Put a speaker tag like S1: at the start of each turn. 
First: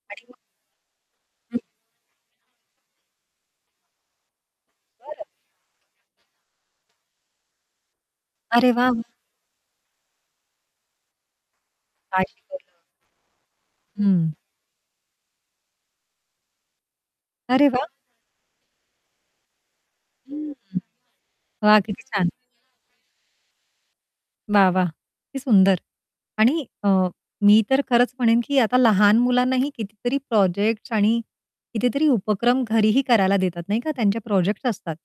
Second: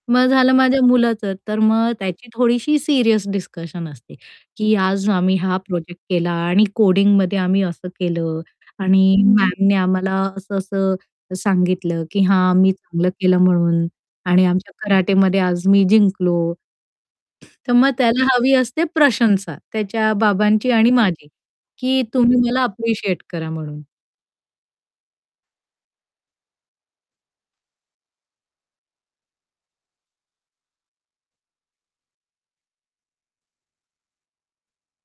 S1: मग
S2: आणि
S1: झालं माझ्या मुलाचं,
S2: हं.
S1: तर मग त्याची थोडीशी सीरियस डिस्कशन असते की "आज
S2: बरं.
S1: आम्ही हा प्रोजेक्ट केला आणि कोडिंगमध्ये आम्ही असं केलं.
S2: अरे वाह!
S1: आणि मॅमने आम्हाला असं-असं सांगितलं की
S2: काय
S1: 'हां,
S2: शिकवल?
S1: मी चांगलं केलं म्हणून'
S2: हं.
S1: आणि आमच्या कराटेमध्ये आज मी जिंकलो."
S2: अरे,
S1: तर
S2: वाह!
S1: मग त्याला हवी असते प्रशंसा, त्याच्या
S2: हं, हं.
S1: बाबांची आणि माझी
S2: वाह!
S1: की
S2: किती छान!
S1: तुम्ही मला अप्रिशिएट करा म्हणून.
S2: वाह, वाह! किती सुंदर. आणि अ, मी तर खरंच म्हणेन की आता लहान मुलांनाही कितीतरी प्रोजेक्ट्स आणि कितीतरी उपक्रम घरीही करायला देतात नाही का त्यांचे प्रोजेक्ट्स असतात.